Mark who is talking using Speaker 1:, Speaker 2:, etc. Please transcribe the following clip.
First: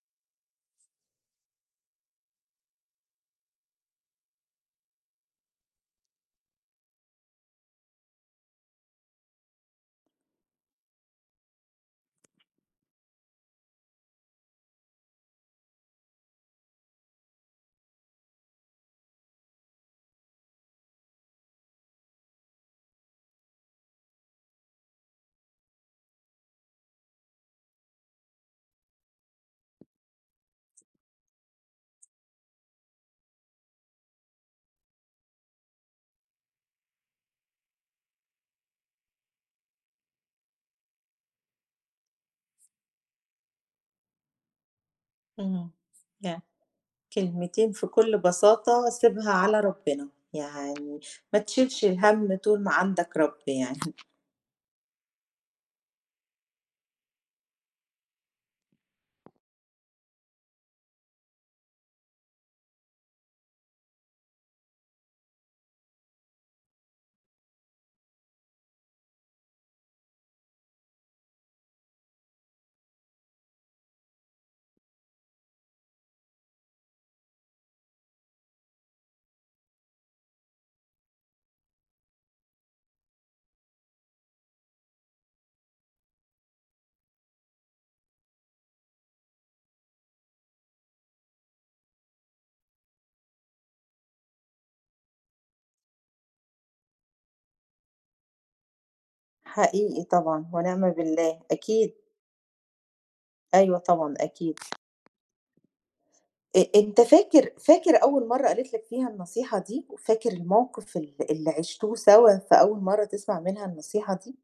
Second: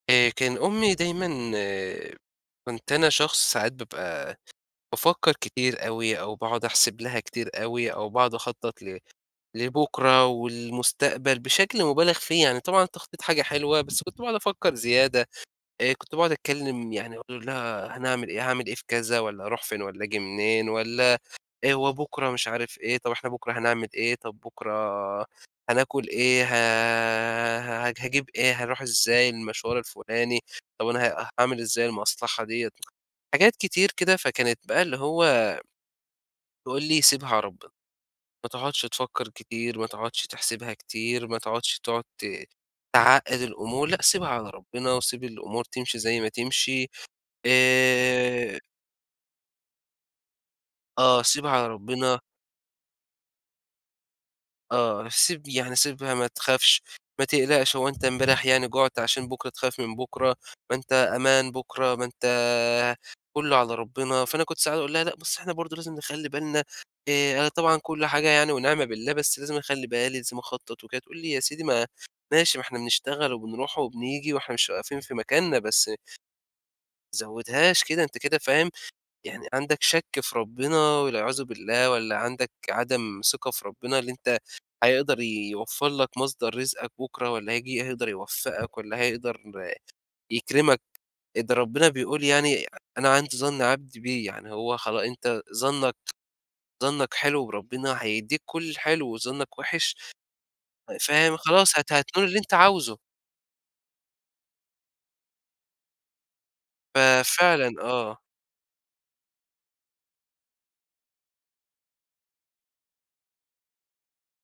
Speaker 1: آآ كان أمي دايمًا كنت أنا شخص ساعات بابقى بافكّر كتير أوي أو باقعد أحسب لها كتير أوي أو باقعد أخطّط ل لبُكرة والمستقبل بشكل مبالغ فيه. يعني طبعًا التخطيط حاجة حلوة، بس كنت باقعد أفكّر زيادة، آآ كنت باقعد أتكلّم يعني أقول لها هنعمل إيه، هاعمل إيه في كذا والّا هاروح فين والّا آجي منين والّا إيه هو بُكرة مش عارف إيه، طب إحنا بُكرة هنعمل إيه، طب بُكرة هناكل إيه، ه هاج هاجيب إيه، هاروح إزاي المشوار الفُلاني، طب أنا ه هاعمل إزاي المصلحة ديّة؟ حاجات كتير كده، فكانت بقى اللي هو تقول لي: "سيبها على ربنا. ما تقعُدش تفكّر كتير، ما تقعُدش تحسبها كتير، ما تقعُدش تقعد ت تعقّد الأمور لأ سيبها على ربنا وسيب الأمور
Speaker 2: إمم.
Speaker 1: تمشي زي ما
Speaker 2: ي
Speaker 1: تمشي."
Speaker 2: كلمتين في كل
Speaker 1: آآ
Speaker 2: بساطة سيبها على ربنا. يعني
Speaker 1: آه.
Speaker 2: ما
Speaker 1: سيبها على
Speaker 2: تشيلش
Speaker 1: ربنا.
Speaker 2: الهَم طول ما عندك رب يعني.
Speaker 1: آه. سيب يعني سيبها ما تخافش، ما تقلقش هو أنت امبارح يعني جُعت عشان بُكرة تخاف من بُكرة؟ ما أنت أمان بُكرة، ما أنت كُلّه على ربنا. فأنا كنت ساعات أقول لها: "لأ بس إحنا برضه لازم نخلّي بالنا آآ أنا طبعًا كل حاجة يعني ونعمة بالله بس لازم أخلّي بالي، لازم أخطّط وكده" تقول لي: "يا سيدي ما ماشي ما إحنا بنشتغل وبنروح وبنيجي وإحنا مش واقفين في مكاننا بس" ما تزوّدهاش كده أنت كده فاهم يعني عندك شَك في ربنا والعياذ بالله والّا عندك عدم ثقة في ربنا اللي أنت هيقدر يوفّر لك مصدر رزقك بُكرة والّا هييجي يقدر يوفّقك والّا هيقدر يكرمك إد ربنا بيقول يعني أنا عند ظَن عبدي بي. يعني هو خلاص أنت ظنّك ظنّك حلو وربنا هيدّيك كل الحلو وظنّك وِحِش.
Speaker 2: حقيقي طبعًا ونعم
Speaker 1: فاهم؟
Speaker 2: بالله
Speaker 1: خلاص هت
Speaker 2: أكيد.
Speaker 1: هتنول اللي أنت عاوزه.
Speaker 2: أيوه طبعًا أكيد أ أنت فاكر
Speaker 1: ففعلًا
Speaker 2: فاكر
Speaker 1: آه.
Speaker 2: أول مرّة قالت لك فيها النصيحة دي؟ وفاكر الموقف ال اللي عشتوه سوا في أول مرّة تسمع منها النصيحة دي؟